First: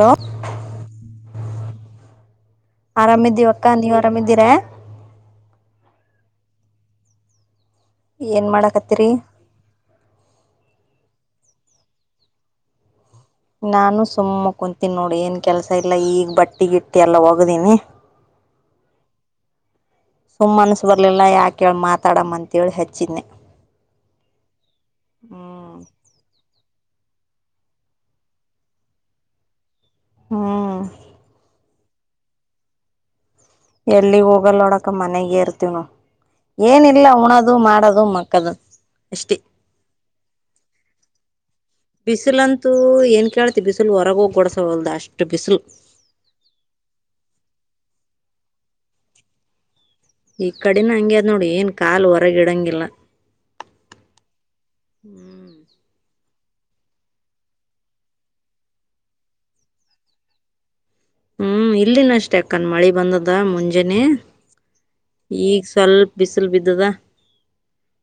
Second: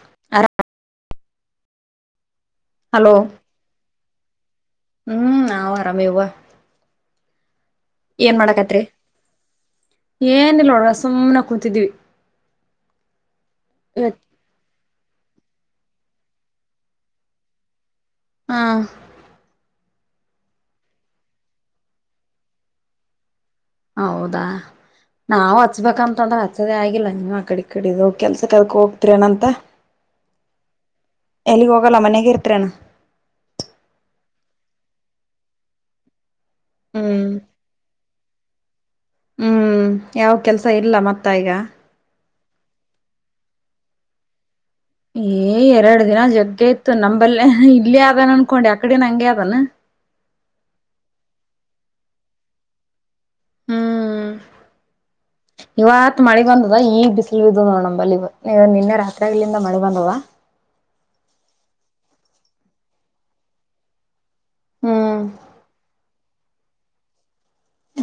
Hello, ಆರಾಮ್ hello ಆರಾಮಿದ್ದಿವಕ್ಕ ನೀವ್ ಆರಾಮಿದ್ದೀರಾ ಹ್ಮ್, ನಾವು ಆರಾಮೀದಿವಾ ಏನ್ ಮಾಡಕತ್ರಿ ಏನಿಲ್ಲ ನೋಡ್ರಿ ಸುಮ್ನೆ ಕೂತಿದೀವಿ. ನಾನು ಸುಮ್ಮ ಕುಂತೀನಿ ನೋಡಿ ಏನ್ ಕೆಲಸ ಇಲ್ಲ ಈಗ ಬಟ್ಟಿ-ಗಿಟ್ಟಿ ಎಲ್ಲ ಹೋಗ್ದೀನಿ. ಹಾ, ಸುಮ್ಮ ಮನಸ್ಸು ಬರ್ಲಿಲ್ಲ ಯಾಕೆೇಳಿ ಮಾತಾಡಮ್ಮ ಅಂತೇಳಿ ಹೆಚ್ಚಿದ್ದೆ. ಹೌದಾ ನಾವು ಹ್ಮ್ ಹಚ್ಬೇಕಂತಂದ್ರೆ ಹಚ್ಚದೆೇ ಆಗಿಲ್ಲ ನೀವ ಆ ಕಡೆ ಇ ಕಡಿ ಕೆಲ್ಸಕ್ಕೆ ಅದಕ ಹೋಗ್ತರಿ ಏನಂತ ಹ್ಮ ಎಲ್ಲಿಗ್ ಹೋಗಲ್ಲ ಮನೆಗೆ ಇರ್ತರೆನ್ [inaudible] ಎಲ್ಲಿಗೆ ಹೋಗಲ್ ನೋಡ ಅಕ್ಕ ಮನೆಗ ಇರ್ತೀವಿ ನಾವ್ ಏನಿಲ್ಲ ಹ್ಮ್ ಉಣದು ಮಾಡೋದು ಮಕ್ಕಣದು ಇಷ್ಟೇ. ಹ್ಮ್ ಯಾವ ಕೆಲ್ಸ ಇಲ್ಲ ಮತ್ತ ಈಗ ಬಿಸಿಲಂತೂ ಏನ್ ಕೇಳ್ತಿ ಬಿಸಿಲು ಹೊರಗೋಗಿ ಗಡಸವಲ್ದ ಅಷ್ಟು ಏ ಬಿಸಿಲು ಎರಡು ದಿನ ಜಗ್ಗೆ ಇತ್ತು ನಂಬಲ್ಲ ಇಲ್ಲೇ ಆದಾನ ಅನ್ಕೊಂಡಿ ಅಕಡನ ಹಂಗೆ ಅದಾನ ಈ ಕಡಿನ ಹಂಗ್ಯ ಅದ್ ನೋಡಿ ಏನ್ ಕಾಲ್ ಹೊರಗ ಇಡಂಗಿಲ್ಲ. ಹ್ಮ್ ಹ್ಮ್ ಇವತ್ ಮಳೆ ಬಂದದ ಈ ಬಿಸಿಲು ಬಿದ ನೋಡ ನಂಬಲ್ಲಿ ಇವತ್ ನಿನ್ನೆ ರಾತ್ರಿಗಳಿಂದ ಮಳೆ ಬಂದದ ಹ್ಮ್ ಇಲ್ಲಿನ ಅಷ್ಟೆ ಅಕ್ಕನ್ ಮಳಿ ಬಂದದ ಮುಂಜಾನೇ ಹ್ಮ್ ಈಗ ಸ್ವಲ್ಪ ಬಿಸಿಲು ಬಿದ್ದದ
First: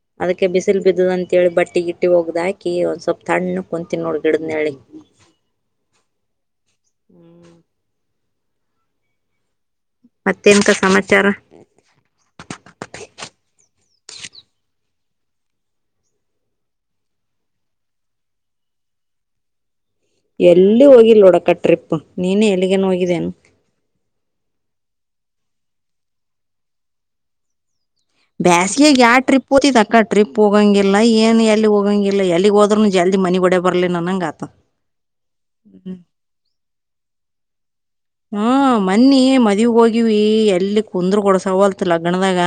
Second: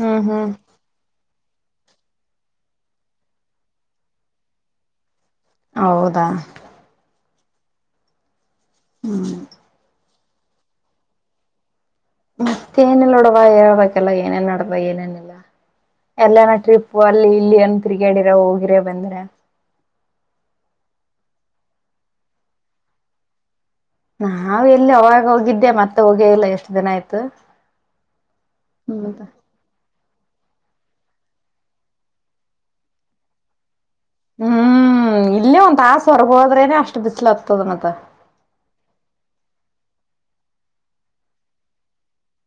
ಹ್ಮ್ ಅದಕ್ಕೆ ಹ್ಮ್ ಬಿಸಿಲು ಬಿಸಲು ಬಿದ್ದದ ಅಂತೇಳಿ ಬಟ್ಟಿ ಗಿಟ್ಟಿ ಒಗದ ಹಾಕಿ ಒಂದ್ ಸ್ವಲ್ಪ ತಣ್ಣಗ ಕುಂತಿನಿ ನೋಡ್ ಗಿಡದ್ ನೆಳಗಿ ಹೌದಾ ಹ್ಮಞ ಮತ್ತೆಂತ ಸಮಾಚಾರ ಮತ್ತ ಏನಿಲ್ಲ ನೋಡವ ಹೇಳ್ಬೇಕಲ್ಲ ಏನೇನ್ ನಡದ ಏನೇನ ಇಲ್ಲ. ಎಲ್ಲನ ಟ್ರಿಪ್ ಅಲ್ಲಿ ಇಲ್ಲಿ ಏನ್ ತಿರುಗಾಡಿರ ಹೋಗಿರ ಬಂದ್ರೆ ಎಲ್ಲಿ ಹೋಗಿಲ್ಲ ನೋಡಕ ಟ್ರಿಪ್ ನೀನ ಎಲ್ಲಿಗೇನ್ ಹೋಗಿದ್ದೇನು ನಾವ ಎಲ್ಲಿ ಅವಾಗ ಹೋಗಿದ್ದೆ ಮತ್ತೆ ಹೋಗೇ ಇಲ್ಲ ಎಷ್ಟು ದಿನ ಆಯ್ತು. ಬ್ಯಾಸಿಗೆ ಯಾವ ಮತ್ತ ಟ್ರಿಪ್ ಕೂತಿದ ಅಕ್ಕ ಟ್ರಿಪ್ ಹೋಗೋಂಗಿಲ್ಲ ಏನು ಎಲ್ಲಿ ಹೋಗೋಂಗಿಲ್ಲ ಎಲ್ಲಿಗೆ ಹೋದ್ರೂ ಜಲ್ದ ಮನಿಗೆ ಓಡಿ ಬರಲಿ ನಂನಂಗ. ಹ್ಮ್ ಇಲ್ಲೇ ಒಂದ್ ತಾಸ ಹೊರಗ ಹೋದ್ರೇನೆ ಅಷ್ಟ್ ಬಿಸ್ಲ ಹತ್ತದ ಮತ್ತ ಹಾ ಮನ್ನಿ ಮದ್ವಿ ಹೋಗಿವಿ ಎಲ್ಲಿ ಕುಂದ್ರ ಕೊಡ ಸವಲ್ತ್ ಲಗ್ಗಣದಾಗ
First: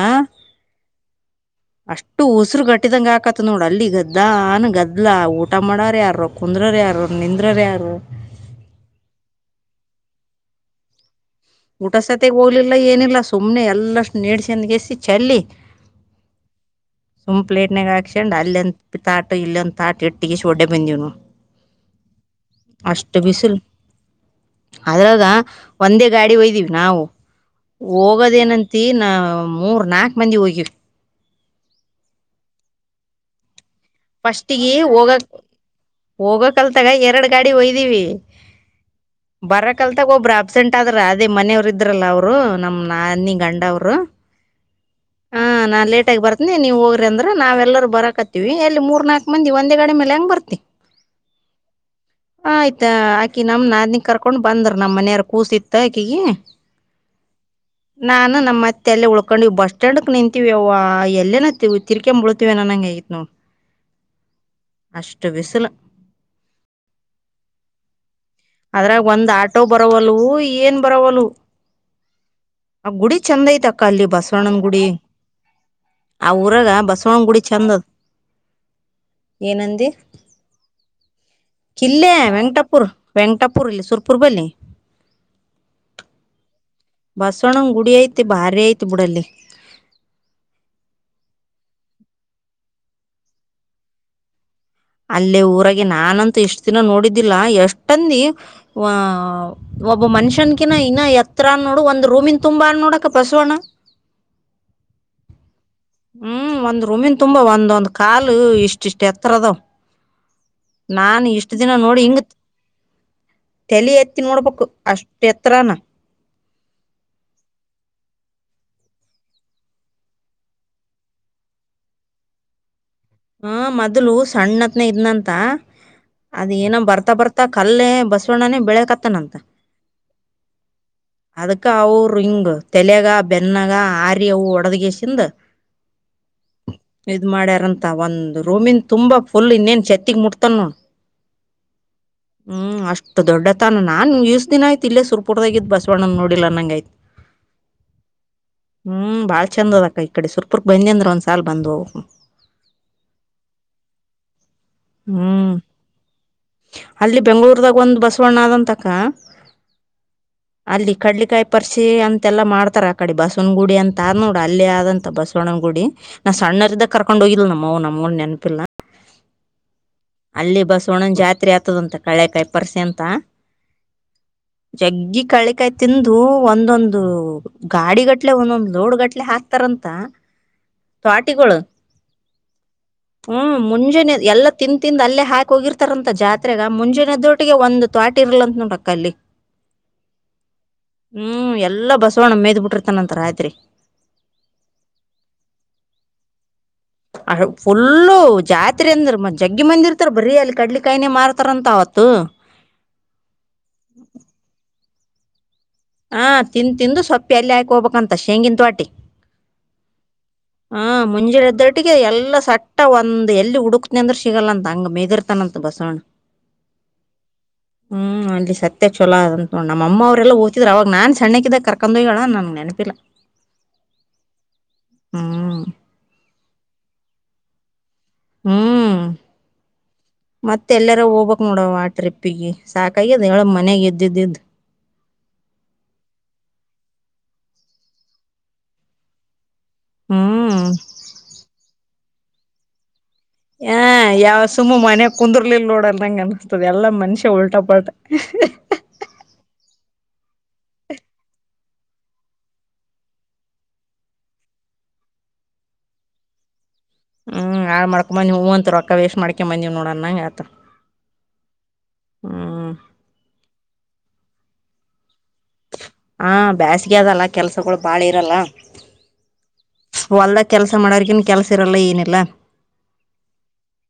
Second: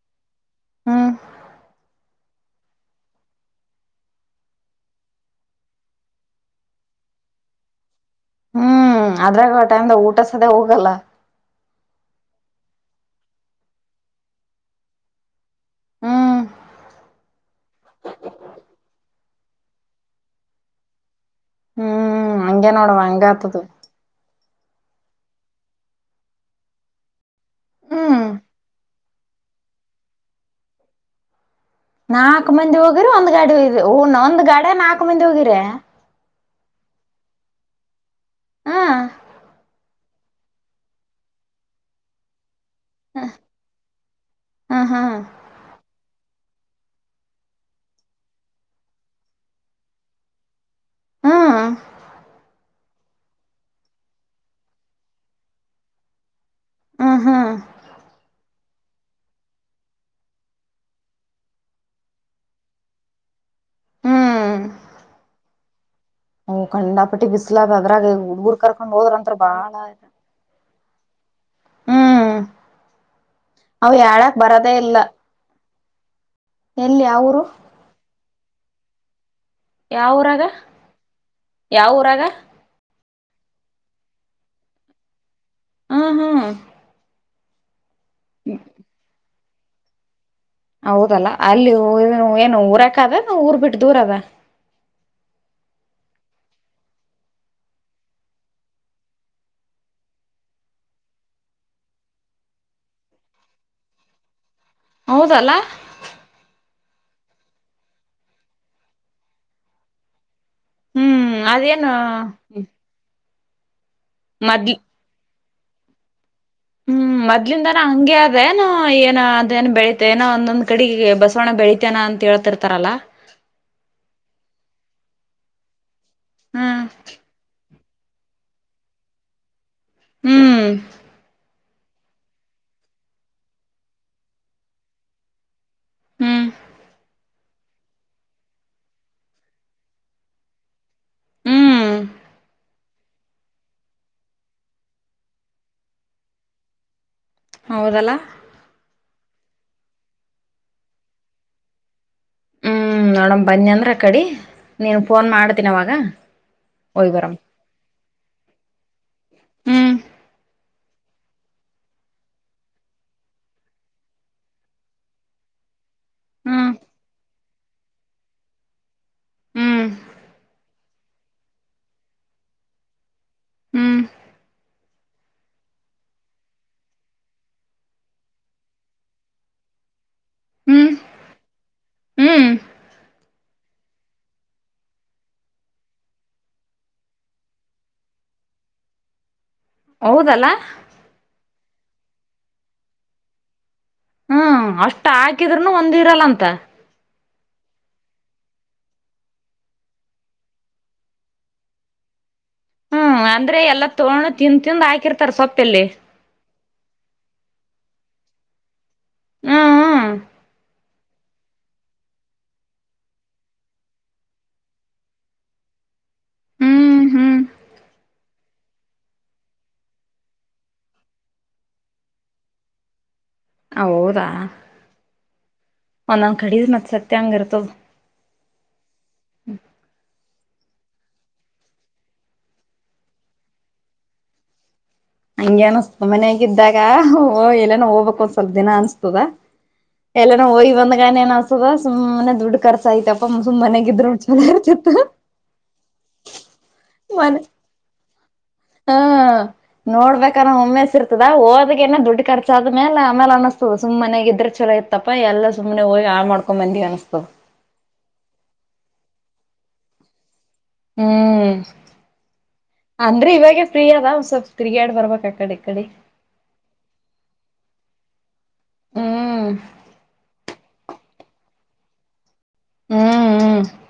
ಹ್ಮ್ [inaudible] ಅಷ್ಟು ಉಸಿರು ಕಟ್ಟಿದಂಗ ಆಗಕತ್ ನೋಡ ಅಲ್ಲಿ ಗದ್ದಾನ ಗದ್ಲಾ ಊಟ ಮಾಡಾರ ಯಾರೊ ಕುಂದ್ರರು ಯಾರು ನಿಂದ್ರರು ಯಾರು ಹ್ಮ್ ಅದ್ರಾಗ ಆ ಟೈಮ್ದಾಗ ಊಟ ಸದೇ ಹೋಗಲ್ಲ ಊಟ ಸತೆಗೆ ಹೋಗ್ಲಿಲ್ಲ ಏನಿಲ್ಲ ಸುಮ್ಮನೆ ಎಲ್ಲ ನೇಡ್ಸಂದಗೆಸಿ ಚೆಲ್ಲಿ ಹ್ಮ್ ಸುಮ್ ಪ್ಲೇಟ್ನಾಗ ಹಾಕ್ಸುಕೊಂಡ ಅಲ್ಲಿ ಅಂತ ತಾಟ ಇಲ್ಲಿಂತ ತಾಟ ಇಟ್ಟಕೇಸೇ ಒಡ್ಡೆ ಬಂದಿವ ನೋಡ್ ಹ್ಮ್ ಹಂಗೆ ನೋಡುವ ಅಷ್ಟು ಹಂಗ ಬಿಸಿಲ್ ಆತದು ಅದ್ರಾಗ ಒಂದೇ ಗಾಡಿ ವಯ್ದೀವಿ ನಾವು ಹ್ಮ್ ಹೋಗೋದೇನಂತಿ ನಾ ಮೂರ್ ನಾಕ್ ಮಂದಿ ಹೋಗಿವ್ ನಾಕ್ ಮಂದಿ ಹೋಗಿರು ಒಂದ್ ಗಾಡಿ ವೈದಿ ಒನ್ ಒಂದ್ ಫಸ್ಟಿಗೆ ಗಾಡ್ಯಗ ನಾಕ್ ಮಂದಿ ಹೋಗಕ್ ಹೋಗಿರ್ಯ ಹೋಗೋ ಕಲ್ತಗ ಎರಡು ಗಾಡಿ ವಯ್ದೀವಿ ಹ ಬರಕಲ್ ತಾಗ ಒಬ್ರಾ ಅಬ್ಸೆಂಟ್ ಆದ್ರ ಅದೇ ಮನೆಯವರು ಇದ್ರಲ್ಲ ಅವ್ರು ನಮ್ ನಾದನಿ ಗಂಡ ಅವ್ರು ಅ ಹಾ ಹಾ ನಾನ್ ಲೇಟ ಆಗಿ ಬರ್ತೀನಿ ನೀವು ಹೋಗ್ರಿ ಅಂದ್ರ ನಾವೆಲ್ಲರು ಬರಕತ್ತೀವಿ ಎಲ್ಲಿ ಮೂರ್ ನಾಕ್ ಮಂದಿ ಒಂದೇ ಗಾಡಿ ಮೇಲ್ ಹೆಂಗ್ ಬರ್ತಿ ಹ್ಮ್ ಆಯ್ತಾ ಅಕಿ ನಮ್ ನಾದಿನಿಗ್ ಕರ್ಕೊಂಡ್ ಬಂದ್ರ ನಮ್ಮ ಮನೆಯಾರ್ ಕೂಸಿತ್ ಆಕಿಗಿ ಆ ಹಾ ನಾನು ನಮ್ಮ ಅತ್ತೆ ಅಲ್ಲೇ ಉಳ್ಕೊಂದ್ವಿ ಬಸ್ ಕಂಡಕ್ ನಿಂತೀವ ಯವ್ವ ಎಲ್ಲೇನ ತಿರ್ಕಂಬೀಳತಿವ್ ಎನ್ ಅನಂಗ್ ಆಗಿತ್ತು ನೋಡ್ ಹ್ಮ್ ಅಷ್ಟು ಬಿಸಲ. ಅವು ಕಂಡಾಪಟ್ಟಿ ಬಿಸ್ಲದ ಅದ್ರಾಗ ಹುಡ್ಗುರ್ ಕರ್ಕೊಂಡ್ ಅದ್ರಾಗ ಒಂದ ಹೋದ್ರಂತ್ರ ಆಟೋ ಬಾಳ ಬರವಲ್ಲು ಏನ ಬರವಲ್ಲು. ಹ್ಮ್ ಆ ಗುಡಿ ಚಂದ ಐತ ಅಕ್ಕ ಅವು ಅಲ್ಲಿ ಯಾಳಕ್ ಬಸವಣ್ಣನ. ಬರದೇ ಇಲ್ಲ ಆ ಊರಗ ಎಲ್ಲಿ ಬಸವಣಗುಡಿ ಯಾವರು ಚೆಂದದ. ಏನಂದಿ ಯಾವಊರಾಗ ಕಿಲ್ಲೇ ಯಾವಊರಾಗ ವೆಂಕಟಪುರ. ವೆಂಕಾಟಪುರ ಇಲ್ಲ ಸುರಪುರ ಬಲ್ಲಿ. ಹ್ಮ ಹಾ ಬಸವಣ್ಣನ ಗುಡಿ ಐತಿ ಭಾರಿ ಐತಿ ಬಿಡಲ್ಲಿ. ಹೌದಲ್ಲ ಅಲ್ಲಿ ಏನು ಊರಾಕದ ಎನ್ ಊರ್ ಬಿಟ್ಟು ದೂರ ಅದ. ಅಲ್ಲೇ ಊರಾಗೆ ನಾನಂತೂ ಎಷ್ಟ ದಿನ ನೋಡಿದ್ದಿಲ್ಲ ಎಷ್ಟಂದಿ ವ ಒಬ್ಬ ಮನುಷ್ಯನ್ಕಿನ ಇನ್ನ ಎತ್ರ ಹಾನ್ ನೋಡು ಒಂದ ರೂಮಿನ ತುಂಬಾ ಆನ್ ನೋಡ ಅಕ್ಕ ಬಸವಣ್ಣ. ಹೌದಲ್ಲ. ಹ್ಮ್ ಒಂದ್ ರೂಮಿನ್ ತುಂಬಾ ಒಂದೊಂದ್ ಕಾಲು ಇಷ್ಟ ಇಷ್ಟ್ ಎತ್ರ ಅದಾವ. ನಾನ್ ಹ್ಮ್ ಇಷ್ಟ ದಿನ ಅದೇನು ನೋಡಿ ಹಿಂಗತ್ ತೆಲಿ ಎತ್ತಿ ನೋಡ್ಬೇಕು ಮದ್ಲಿ ಅಷ್ಟ್ ಎತ್ರನಾ. ಹ್ಮ್ ಮೊದ್ಲಿಂದಾನ ಹಂಗೆ ಅದೇನ ಏನ ಅದೇಏನ್ ಬೆಳೀತ ಏನೋ ಒಂದೊಂದ್ ಕಡಿಗಿ ಬಸವಣ ಬೆಳೀತ ತಾನ ಅಂತ ಹೇಳ್ತಿರ್ತಾರಲ್ಲಾ. ಹಾ ಮೊದ್ಲು ಸಣ್ಣತ್ನೆ ಇದ್ನಂತ ಅದ ಏನೋ ಹ್ಮ್ ಬರ್ತಾ ಬರ್ತಾ ಕ ಅಲ್ಲೇ ಬಸವಣ್ಣನೆ ಬೆಳ್ಯಯಕತನಂತ. ಹ್ಮ್ ಅದಕ್ಕ ಅವರಿಂಗ್ ತೆಲ್ಯಾಗ ಬೆನ್ನಾಗ ಆರಿ ಅವು ಒಡದಗೆಸಿಂದ. ಹ್ಮ್ ಇದ್ ಮಾಡ್ಯಾರಂತ ಒಂದ್ ರೂಮಿನ್ ತುಂಬಾ ಫುಲ್ ಇನ್ನೇನ್ ಚತ್ತಿಗ್ ಮುಟ್ತಾನ್ ನೋಡ್. ಹ್ಮ್ ಹ್ಮ್ ಅಷ್ಟ ದೊಡ್ಡತನ ನಾನ್ ಈಸ್ ದಿನ ಆಯ್ತ ಇಲ್ಲೆ ಸುರ್ಪುದಾಗ ಇದ್ ಬಸ್ವಣನ ನೋಡಿಲ್ಲನ್ನಾಂಗ ಆಯ್ತ. ಹೌದಲ್ಲಾ. ಹ್ಮ್ ಭಾಳ ಚಂದ ಅದ ಅಕ್ಕ ಈ ಕಡೆ ಸುರಪುರ ಕ ಬಂದಿ ಅಂದ್ರ ಒಂದಸಲ ಬಂದ ಹೋಗ್. ಹ್ಮ್ ನೋಡಮ ಬನ್ನಿ ಅಂದ್ರ ಅಕಡಿ ನೀನು ಫೋನ್ ಹ್ಮ್ ಮಾಡ್ತೀನಿ ಅವಾಗ. ಹೋಗಿ ಅಲ್ಲಿ ಬರಮ್ ಬೆಂಗಳೂರದಾಗ ಒಂದ ಬಸವಣ್ಣ ಆದಂತ ಅಕ್ಕ. ಹ್ಮ್ ಅಲ್ಲಿ ಕಡ್ಲಿಕಾಯಿ ಪರ್ಸಿ ಅಂತ ಎಲ್ಲಾ ಮಾಡ್ತಾರ. ಆಕಡಿ ಬಸವನ ಗುಡಿ ಅಂತ ಆದ ನೋಡು ಅಲ್ಲೇ ಆದಂತ ಬಸ್ವ್ ಬಸವಣ ಗುಡಿ ನಾ ಹ್ಮ್ ಸಣ್ಣವರಿದಾಗ ಕರ್ಕೊಂಡ ಹೋಗಿಲ್ಲ ನಮ್ಮಅವ್ವ ನಮ್ಮುಗು ನೆನಪಿಲ್ಲಾ. ಹ್ಮ್ ಅಲ್ಲಿ ಬಸವಣ್ಣದು ಜಾತ್ರಿ ಆತದಂತ ಕಡ್ಲೆಕಾಯಿ ಪರ್ಸೆ ಅಂತ. ಹ್ಮ್ ಜಗ್ಗಿ ಕಳ್ಳಿಕಾಯಿ ತಿಂದು ಒಂದೊಂದು. ಗಾಡಿ ಗಟ್ಲೆ ಒಂದೊಂದ ಲೋಡ ಗಟ್ಲೆ ಹಾಕ್ತಾರಂತ. ಹ್ಮ್ ತ್ವಟಿಗೊಳ ಹ್ಮ್ ಹ್ಮ ಮುಂಜಾನೆ ಎಲ್ಲಾ ತಿಂದ ತಿಂದ ಅಲ್ಲೇ ಹಾಕ ಹೋಗಿರ್ತಾರಂತ ಜಾತ್ರಾಗ ಮುಂಜಾನೆ ಎದ್ದೋಟಿಗೆ ಒಂದು ತ್ವಾಟಿ ಇರ್ಲ ಅಂತ ನೋಡಕ್ಕ ಅಲ್ಲಿ. [inaudible] ಹೌದಲ್ಲಾ. ಹ್ಮ್ ಎಲ್ಲಾ ಬಸವಣ್ಣ ಮೇದ್ ಬಿಟ್ಟಿರ್ತಾನಂತ ರಾತ್ರಿ. ಹ್ಮ್ ಅಷ್ಟ್ ಹಾಕಿದ್ರುನು ಒಂದ್ ಇರಲ್ಲ ಅಂತ. ಅ ಫುಲ್ಲು ಜಾತ್ರೀ ಅಂದ್ರ ಮತ್ತ್ ಜಗ್ಗಿ ಮಂದಿ ಇರ್ತಾರ ಬರೀ ಅಲ್ಲಿ ಕಡ್ಲಿ ಕಾಯಿನೇ ಮಾರ್ತಾರಂತ ಅವತ್ತು. ಹ್ಮ್ ಅಂದ್ರೆ ಎಲ್ಲಾ ತೊಂಡ ತಿಂದ ತಿಂದ ಹಾಕಿರ್ತಾರ ಸೊಪ್ಪ ಏಲ್ಲಿ. ಹಾ ತಿಂದು ತಿಂದು ಸ್ವಪ್ಪಿ ಅಲ್ಲಿ ಹಾಕ ಹೋಗಬೇಕಂತ ಶೇಂಗಿನ್ ತ್ವಾಟಿ. ಹ್ಮ್ ಹ್ಮ ಹ ಮುಂಜೆನ್ ಏದ್ದಟ್ಟಿಗೆ ಎಲ್ಲ ಸಟ್ಟ ಒಂದ ಎಲ್ಲಿ ಹುಡುಕ್ನ ಅಂದ್ರ ಸಿಗಲ್ಲಂತ ಹಂಗ ಮೆದಿರ್ ತನಂತ ಬಸವಣ್ಣ ಹ್ಮ್ ಹ್ಮ್ ಹ್ಮ್ ಅಲ್ಲಿ ಸ ಮತ್ತೆ ಚಲೋ ಅದತ್ ನೊಂಡು ನಮ್ಮ ಅಮ್ಮ ಅವ್ರೆಲ್ಲ ಹೊತಿದ್ರು ಅವಾಗ ನನ್ ಸಣ್ಣ ಆಕಿದಾಗ ಕರಕೊಂಡ್ ಹೋಗ್ಯಾಲ ನನಗೆ ನೆನಪಿಲ್ಲ. ಹೌದಾ ಹ್ಮ್ ಒಂದೊಂದು ಕಡಿದ್ ಮತ್ತ್ ಸತ್ಯ ಹಂಗ ಇರ್ತದ್ ಹ್ಮ್ ಮತ್ತೆ ಎಲ್ಲಾರು ಹೋಗ್ಬೇಕ್ ನೋಡವ ಆ ಟ್ರಿಪ್ಪಿಗೆ ಸಾಕಾಗದ್ ಹೇಳ ಮನೆಗೆ ಇದ್ದಿದ್ದು. ಹಂಗೆ ಅನಿಸತದ್ ಮನ್ಯಾಗಿದ್ದಾಗ ಎಲ್ಲಾನ ಹೋಗ್ಬೇಕ್ ಒಂದ್ ಸ್ವಲ್ಪ ದಿನ ಅನ್ಸತ್ತದ. ಎಲ್ಲನ ಹ್ಮ್ ಹೋಗಿ ಬಂದಗಾನ ಏನ್ ಅನ್ಸದ ಸುಮ್ಮನೆ ದುಡ್ಡು ಕರ್ಚ್ ಆಯತಪ್ಪ ಆ ಯಾವ ಸುಮ್ಮ ಮನೆ ಕುಂದರ್ಲಿಲ್ ನೋಡನಂಗ್ ಅನ್ಸ್ತದೆ ಎಲ್ಲಾ ಮನುಷ್ಯ ಮನೆ ಉಲ್ಟಾಪಾಲ್ಟ. ಹಾ ನೋಡ್ಬೇಕಾನ ಒಮ್ಮೆ ಇರ್ತದಾ ಹೋಗಿ ಏ ದುಡ್ಡು ಖರ್ಚಾದ ಆದ್ಮೇಲೆ ಆಮೇಲೆ ಅನಸ್ತದೆ ಸುಮೆ ಮನೆಗಿದ್ರಾ ಇದ್ರೆ ಚಲೋ ಇತ್ ತಪಾ ಎಲ್ಲಾ ಸುಮ್ಮನೆ ಹೋಗಿ ಹಾಳ್ ಮಾಡಿಕೊಂಡು ಬಂದಿವಿ ಅನಿಸ್ತಾದ. ಹ್ಮ್ ಹಾಳು ಮಾಡಿಕೊಂಡು ಬಂದೀನಿ ಹ್ಮ್ ರೊಕ್ಕ ವೇಸ್ ಮಾಡ್ಯಕ್ ಬಂದಂಗ ಆಯ್ತು ಹ್ಮ್ ಹ್ಮ ಅಂದ್ರೆ ಇವಾಗೆ ಫ್ರೀ ಅದ ಒಂದು ಸ್ವಲ್ಪ ತಿರ್ಗಾಡ್ ಬರ್ಬೇಕ್ ಆ ಕಡೆ ಈ ಕಡೆ ಹ ಬೇಸ್ಗೆ ಅದೆಲ್ಲ ಕೆಲಸಗಳು ಬಾಳ್ ಇರಲ್ಲ. ಹ್ಮ್ ಹೊಲ್ದಾಗ ಕೆಲಸ ಮಾಡರ್ಕಿನ್ ಕೆಲಸ ಇರಲ್ಲ ಏನಿಲ್ಲ. ಹ್ಮ್ ಹ್ಮ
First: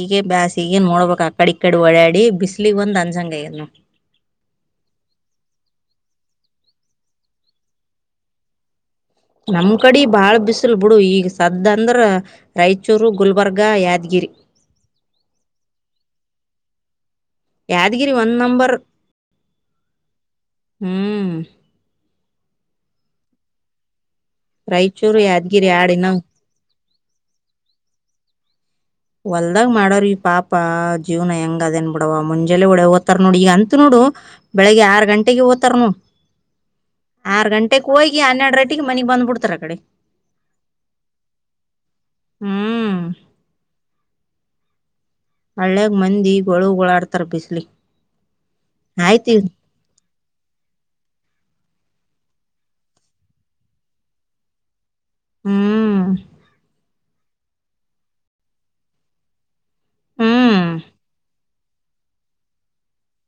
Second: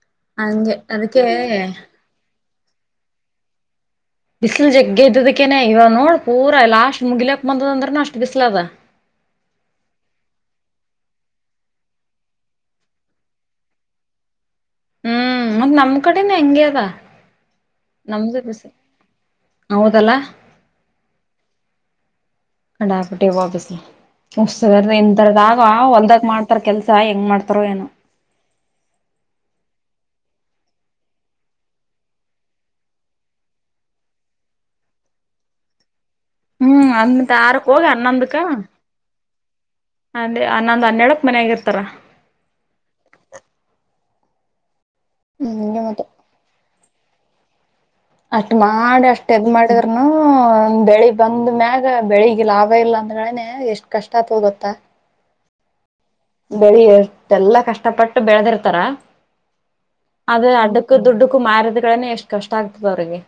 ಈಗೆ ಬ್ಯಾಸ್ ಹಂಗೆ ಈಗೇನ್ ನೋಡ್ಬೇಕ್ ಅದಕ್ಕೆ ಆಕ್ಕಡಿ ಈ ಕಡಿ ಒಡ್ಯಾಡಿ ಬಿಸ್ಲಿಗ್ ಒಂದ್ ಅನ್ಸಂಗಯನು. ಬಿಸಿಲು ಜಗ್ಗೆ ಇದ್ದದಕ್ಕೇನೆ ಇವ ನೋಡ್ ಪೂರಾ ಲಾಸ್ಟ್ ಮುಗಿಲಕ್ ಬಂದ ಅದಂದ್ರನು ಅಷ್ಟು ಬಿಸ್ಲದ್ ನಮ್ ಕಡಿ ಬಾಳ ಬಿಸಿಲ್ ಬುಡು ಈಗ ಸದ್ದ್ ಅಂದ್ರೆ ರಾಯಚೂರು ಗುಲ್ಬರ್ಗ ಯಾದಗಿರಿ ಹ್ಮ್ ಮತ್ ನಮ್ ಕಡೆನೂ ಹೆಂಗೆ ಅದ ಯಾದಗಿರಿ ಒಂದ್ ನಮ್ದು ಬಿಸ್ ನಂಬರ್ ಹೌದಲ್ಲ. ಹ್ಮ್ ಕಡಬಿಟ್ಟಿ ಬಿಸಿಲೂ ಉಸ್ರ್ದ ರಾಯಚೂರು ಇಥರದ ಆಗ ಯಾದಗಿರಿ ಯಾಡ್ ಇನ್ನ ಹೊಲ್ದಾಗ ಮಾಡ್ತ್ ತ್ತಾರ್ ಕೆಲಸ ಹೆಂಗ್ ಮಾಡ್ತಾರೊ ಏನೋ. ಹೊಲ್ದಾಗ್ ಮಾಡವ ಈ ಪಾಪ ಜೀವನ ಹೆಂಗ್ ಅದೇನ್ ಬಿಡವ ಮುಂಜೆಲ್ಲೆ ಒಳ ಹೊತಾರ ನೋಡು ಈಗ ಅಂತೂ ನೋಡು ಬೆಳಿಗ್ಗೆ ಆರು ಗಂಟೆಗೆ ಹೊತಾರ್ ನೋಡ್ ಹ್ಮ್ ಅಂತ ಆರುಕ್ಕೆ ಹೋಗಿ ಹನ್ನೊಂದಕ್ಕ. ತ್ತತ್ರ ಆಕಡೆ ಅಂದ್ರೆ ಹನೊಂದು ಹನ್ನೆರಡಕ್ ಮನೆಗಾ ಇರುತ್ತಾರಾ. ಹ್ಮ್ ಹಂಗೆ ಹಳ್ಳ್ಯಾಗ್ ಮತ್ತೆ ಮಂದಿ ಗೂಳು ಗೋಳಯಾಡ್ತಾರ ಬಿಸಿಲಿಗೆ ಅಷ್ಟ್ ಮಾಡಿ ಅಷ್ಟ್ ಎದ್ ಮಾಡಿದ್ [inaudible] ಒಂದ್ ಬೆಳಿ ಬಂದು ಮ್ಯಾಗ ಬೆಳಿಗೆ ಲಾಭ ಇಲ್ಲ ಅಂದ್ರೆನೆ ಎಷ್ಟು ಕಷ್ಟ ಆಗುತ್ತೆ ಗೊತ್ತಾ. ಹ್ಮ್ ಬೆಳಿ ಎಷ್ಟು ಎಲ್ಲಾ ಕಷ್ಟ ಪಟ್ಟು ಬೆಳದಿರ್ತಾರ. ಅದೇ ಹ್ಮ್ ಅಡ್ಡಕ್ಕೂ ದುಡ್ಡುಕ್ಕೂ ಮಾರಿದ್ದಾರೆನೇ ಎಷ್ಟ್ ಕಷ್ಟ ಆಗ್ತದೆ ಅವ್ರಿಗೆ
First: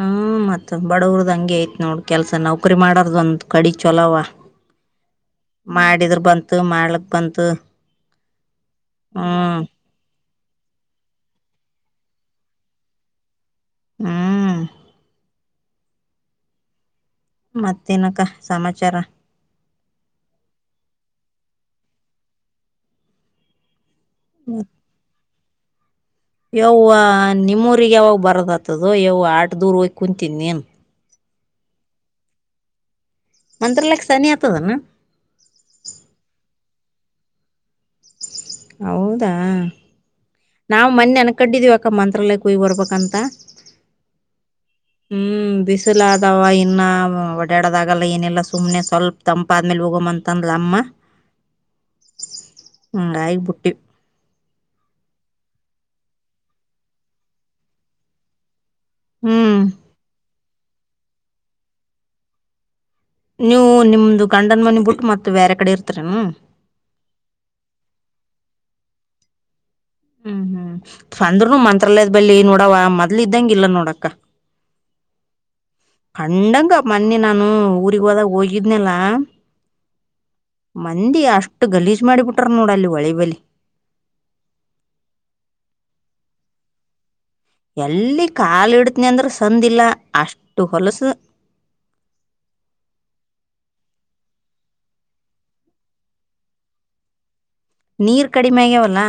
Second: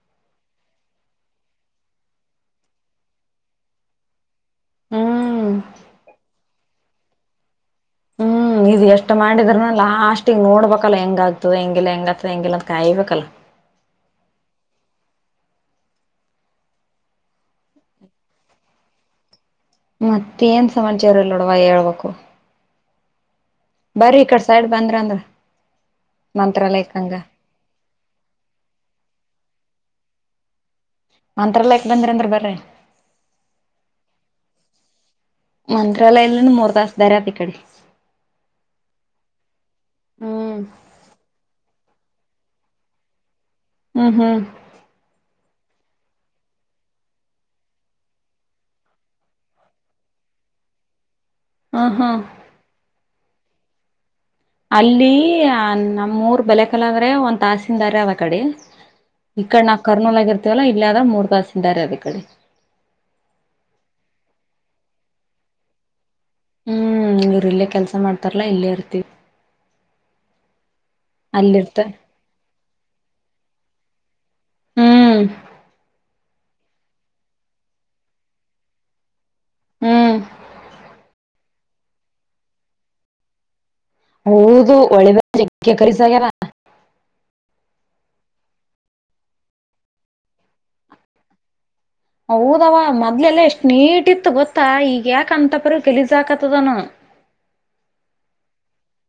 ಹ್ಮ್ ಮತ್ತೆ ಬಡವರದ್ ಹಂಗೆ ಐತ್ ನೋಡ್ ಕೆಲಸ ನೌಕರಿ ಮಾಡದು ಒಂದ್ ಕಡಿ ಚಲಾವ. ಹ್ಮ್ ಮಾಡಿದ್ರೆ ಬಂತು ಮಾಡ್ಲಕ್ ಬಂತು. ಹ್ಮ್ ಎಷ್ಟು ಹ್ಮ್ ಮಾಡಿದ್ರನೂ ಲಾಸ್ಟ್ ಈಗ್ ನೋಡ್ಬೇಕಲ್ಲ ಹೆಂಗ ಆಗ್ತದೆ ಹೆಂಗಿಲ್ಲ ಹೆಂಗ್ ಆಗ್ತದೆ ಹೆಂಗಿಲ್ಲ ಅಂತ ಕಾಯಬೇಕಲ್ಲ. ಹ್ಮ್ ಮತ್ತೇನ ಅಕ್ಕ ಸಮಾಚಾರ. ಮತ್ತೆ ಏನ್ ಸಮಾಚಾರ ಇಲ್ಲ ನೋಡವ ಹೇಳ್ಬೇಕು. ಬರ್ರಿ ಈ ಕಡೆ ಸೈಡ್ ಬಂದ್ರ ಅಂದ್ರ. ಯವು ಮಂತ್ರಾಲಯಕ್ ಹಂಗ ನಿಮ್ಮೂರಿಗೆ ಯಾವಾಗ ಬರದ ಆತದ ಯವು ಆಟ ದೂರು ಹೋಗಿ ಕುಂತೀನಿ ನೀನ್. ಮಂತ್ರಲ್ಲಯಾಕ್ ಬಂದ್ರ ಅಂದ್ರ ಬ್ರರಿ. ಮಂತ್ರಲ್ಲಯಕ್ಕ ಸನಿ ಆಗ್ತದನಾ. ಮಂತ್ರಾಲಯಲ್ಲ ಮೂರು ತಾಸ ದಾರ ಅಕೆಡೆ. ಹೌದಾ ಹ್ಮ್ ನಾವು. ಮನ್ನೆ ಅನ ಕಟ್ಟಡಿದೀವಿ ಅಕ್ಕ ಮಂತ್ರಾಲಯ ಹೋಯ್ ಬರ್ಬಬೇಕ್ ಅಂತ. ಹ್ಮ ಹ್ಮ ಹ್ಮ್ ಬಿಸಿಲವ ಇನ್ನ ಓಡಾಡದಾಗಲ್ಲ ಏನಲ್ಲ ಸುಮ್ಮ್ನೆ ಸ್ವಲ್ಪ. ತಂಪಾದ್ಮೇಲೆ ಹೋಗ್ಂತಂದ ಲಮ್ಮ. ಹಾ ಹಾ ಹ ಆಗಗ್ಬುಟ್ಟಿ ಅಲ್ಲಿ ನಮ್ಮೂರ್ ಬೆಲೆ ಕಾಲಾದ್ರೆ ಒಂದ ತಾಸಿಂದಾರ ಅವ ಕಡೆ. ಈ ಹ್ಮ್ ಕಡೆ ನಾ ಕರ್ನೋಲ ಆಗ ಇರ್ತೇವಲ್ಲ ಇಲ್ಲ ಆದ ಮೂರ್ ತಾಸ್ ಇದಿಂದಾರೆ ಅದ ಈ ಕಡೆ. ನೀವು ನಿಮ್ದು ಗಂಡನ್ ಮನಿ ಬಿುಟ್ಟು ಮತ್ತೆ ಬೇರೆ ಕಡೆ ಇರ್ತರನು. ಹ್ಮ್ ಇವರ್ ಇಲ್ಲೇ ಕೆಲ್ಸ ಮಾಡ್ತಾರಾ ಇಲ್ಲೇ ಇರ್ತಿವಿ. ಹ್ಮ್ ಹ್ಮ್ ಅಲ್ಲಿ ಅಂದ್ರುನು ಇರ್ತ ಮಂತ್ರಾಲಯದ ಬಳಿ ನೋಡವ ಮೊದ್ಲ ಇದ್ದಂಗ ಇಲ್ಲ ನೋಡಕ್ಕ. ಹ್ಮ್ ಹಂಡಂಗ ಮೊನ್ನಿ ನಾನು ಊರಿಗ್ ಹೋದಾಗ ಹೋಗಿದ್ನಲ್ಲ. ಹ್ಮ್ ಮಂದಿ ಅಷ್ಟು ಗಲೀಜ್ ಮಾಡಿಬಿಟ್ರ ನೋಡ ಅಲ್ಲಿ ಒಳಿ ಬಲಿ. ಹೌದು ಒಳ್ಳೆ ಬ ಕಸಾಗ್ಯಾರ. ಎಲ್ಲಿ ಕಾಲ ಇಡ್ತನಿ ಅಂದ್ರೆ ಸಂದ ಇಲ್ಲಾ ಅಷ್ಟು ಹೊಲಸ. ಹೌದವ ಮದ್ಲೆಲ್ಲ ಎಷ್ಟ್ ನೀಟ್ತ್ತು ಗೊತ್ತಾ ಈಗ ಯಾಕಂತಪ್ರ ಗಲೀಜ್ ಆಗಾಕತನ್. ನೀರ್ ಕಡಿಮೆ ಆಗ್ಯಾವಲ್ಲಾ.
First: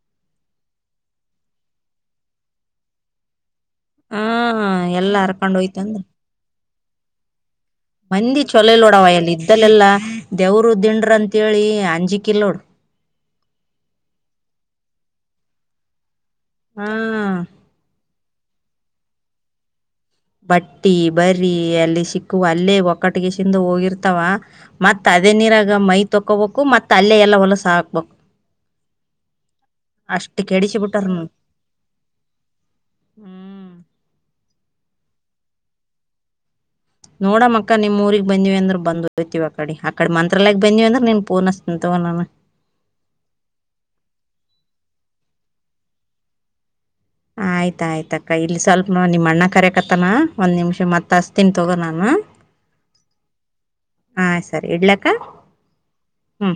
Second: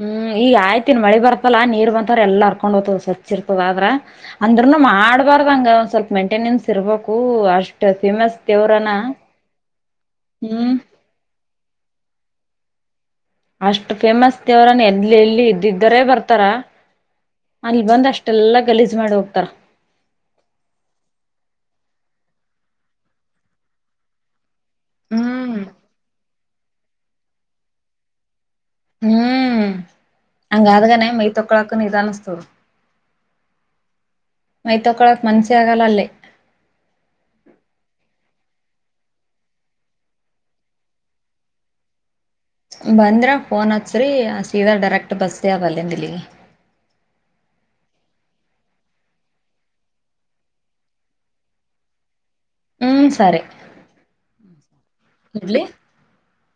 ಹ್ಮ್ ಈಗ ಆಯ್ತನ್ ಮಳಿ ಬರ್ತಲ್ಲಾ ನೀರ್ ಬಂತಾರ ಎಲ್ಲಾ ಅರ್ಕೊಂಡ್ ಹೋಗತದ್ ಸ್ವಚ್ ಇರ್ತದ ಆದ್ರ. ಆ ಅಂದ್ರನು ಎಲ್ಲಾ ಹರ್ಕೊಂಡ್ ಮಾಡ್ಬಾರ್ದಂಗ ಒಂದ ಹೋಯ್ತಂದ್ರ ಸ್ವಲ್ಪ ಮೆಂಟೆನೆನ್ಸ್ ಇರ್ಬೇಕು ಅಷ್ಟ. ಮಂದಿ ಚೊಲಇಲ್ಲಾ ಎಲ್ಲಿ ಇದ್ದಲೆಲ್ಲಾ ದೇವರು ಹ್ಮ್ ದಿಂಡ್ರ ಅಂತೇಳಿ ಅಂಜಿಕಿಲ್ ನೋಡ್. ಅಷ್ಟು ಫೇಮಸ್ ದೇವ್ರ ಎ ಎಲ್ಲಿ ಇದ್ದಿದ್ದರೆೇ ಬರ್ತಾರ. ಹ್ಮ ಅಲ್ಲಿ ಬಂದ್ ಅಷ್ಟೆಲ್ಲಾ ಗಲೀಜ್ ಮಾಡಿ ಹೋಗ್ತಾರ. ಬಟ್ಟಿ ಬರಿ ಅಲ್ಲಿ ಸಿಕ್ಕುವ ಅಲ್ಲೇ ಒಕ್ಕಟ್ಟಿಗೆ ಸಿಂದು ಹೋಗಿರ್ತಾವ. ಮತ್ತ ಅದೇ ಹ್ಮ್ ನೀರಾಗ ಮೈ ತೊಕೋಬೇಕು ಮತ್ ಅಲ್ಲೆ ಎಲ್ಲ ಹೊಲಸ ಹಾಕಬೇಕು. ಹ್ಮ್ ಕೆಡಿಸಿ ಹಂಗಾದ ಬಿಟ್ಟಾರ ಗಾನ ಮೈ ತೊಕ್ಕಳ ಹಕ್ಕ ಇದಅನ್ನಸಾತಿದೆ. ಮೈ ತೊಕೊಳಕ್ ಮನ್ಸಿ ಆಗಲ್ಲ ಅಲ್ಲೇ. ನೋಡ ಮಕ್ಕ ನಿಮ್ಮ ಊರಿಗೆ ಬಂದಿವವಿ ಅಂದ್ರ ಬಂದ ಹೋತೀವಿ ಅ ಕಡೆ ಆಕಡೆ ಮಂತ್ರಾಲಯ ಬಂದಿವವಿಂದ್ರ ನೀನ್ ಪೂನ್ ಅಸತನಿ ತೋ ನಾನು. ಬಂದ್ರೆ ಫೋನ್ ಹತ್ಸ್ರರಿ ಸೀದಾ ಡೈರೆಕ್ಟ್ ಬಸ್ಸೇಗೆ ಆವಲ್ಲಂದಲ್ಲಿಗೆ. ಆಯ್ತ ಆಯ್ತಕ್ಕ ಇಲ್ಲಿ ಸ್ವಲ್ಪ ನಿಮ್ಮ ಅಣ್ಣ ಕರಕತ್ತತನಾ ಒಂದ್ ನಿಮಿಷ ಮತ್ತ ಹಚ್ತೀನಿ ತೊಗೋ ನಾನ. ಹ್ಮ ಸರಿ. ಹಾ ಸರಿ ಇಡ್ಲಕ್ಕ. ಇಡ್ಲಿ ಹ್ಮ್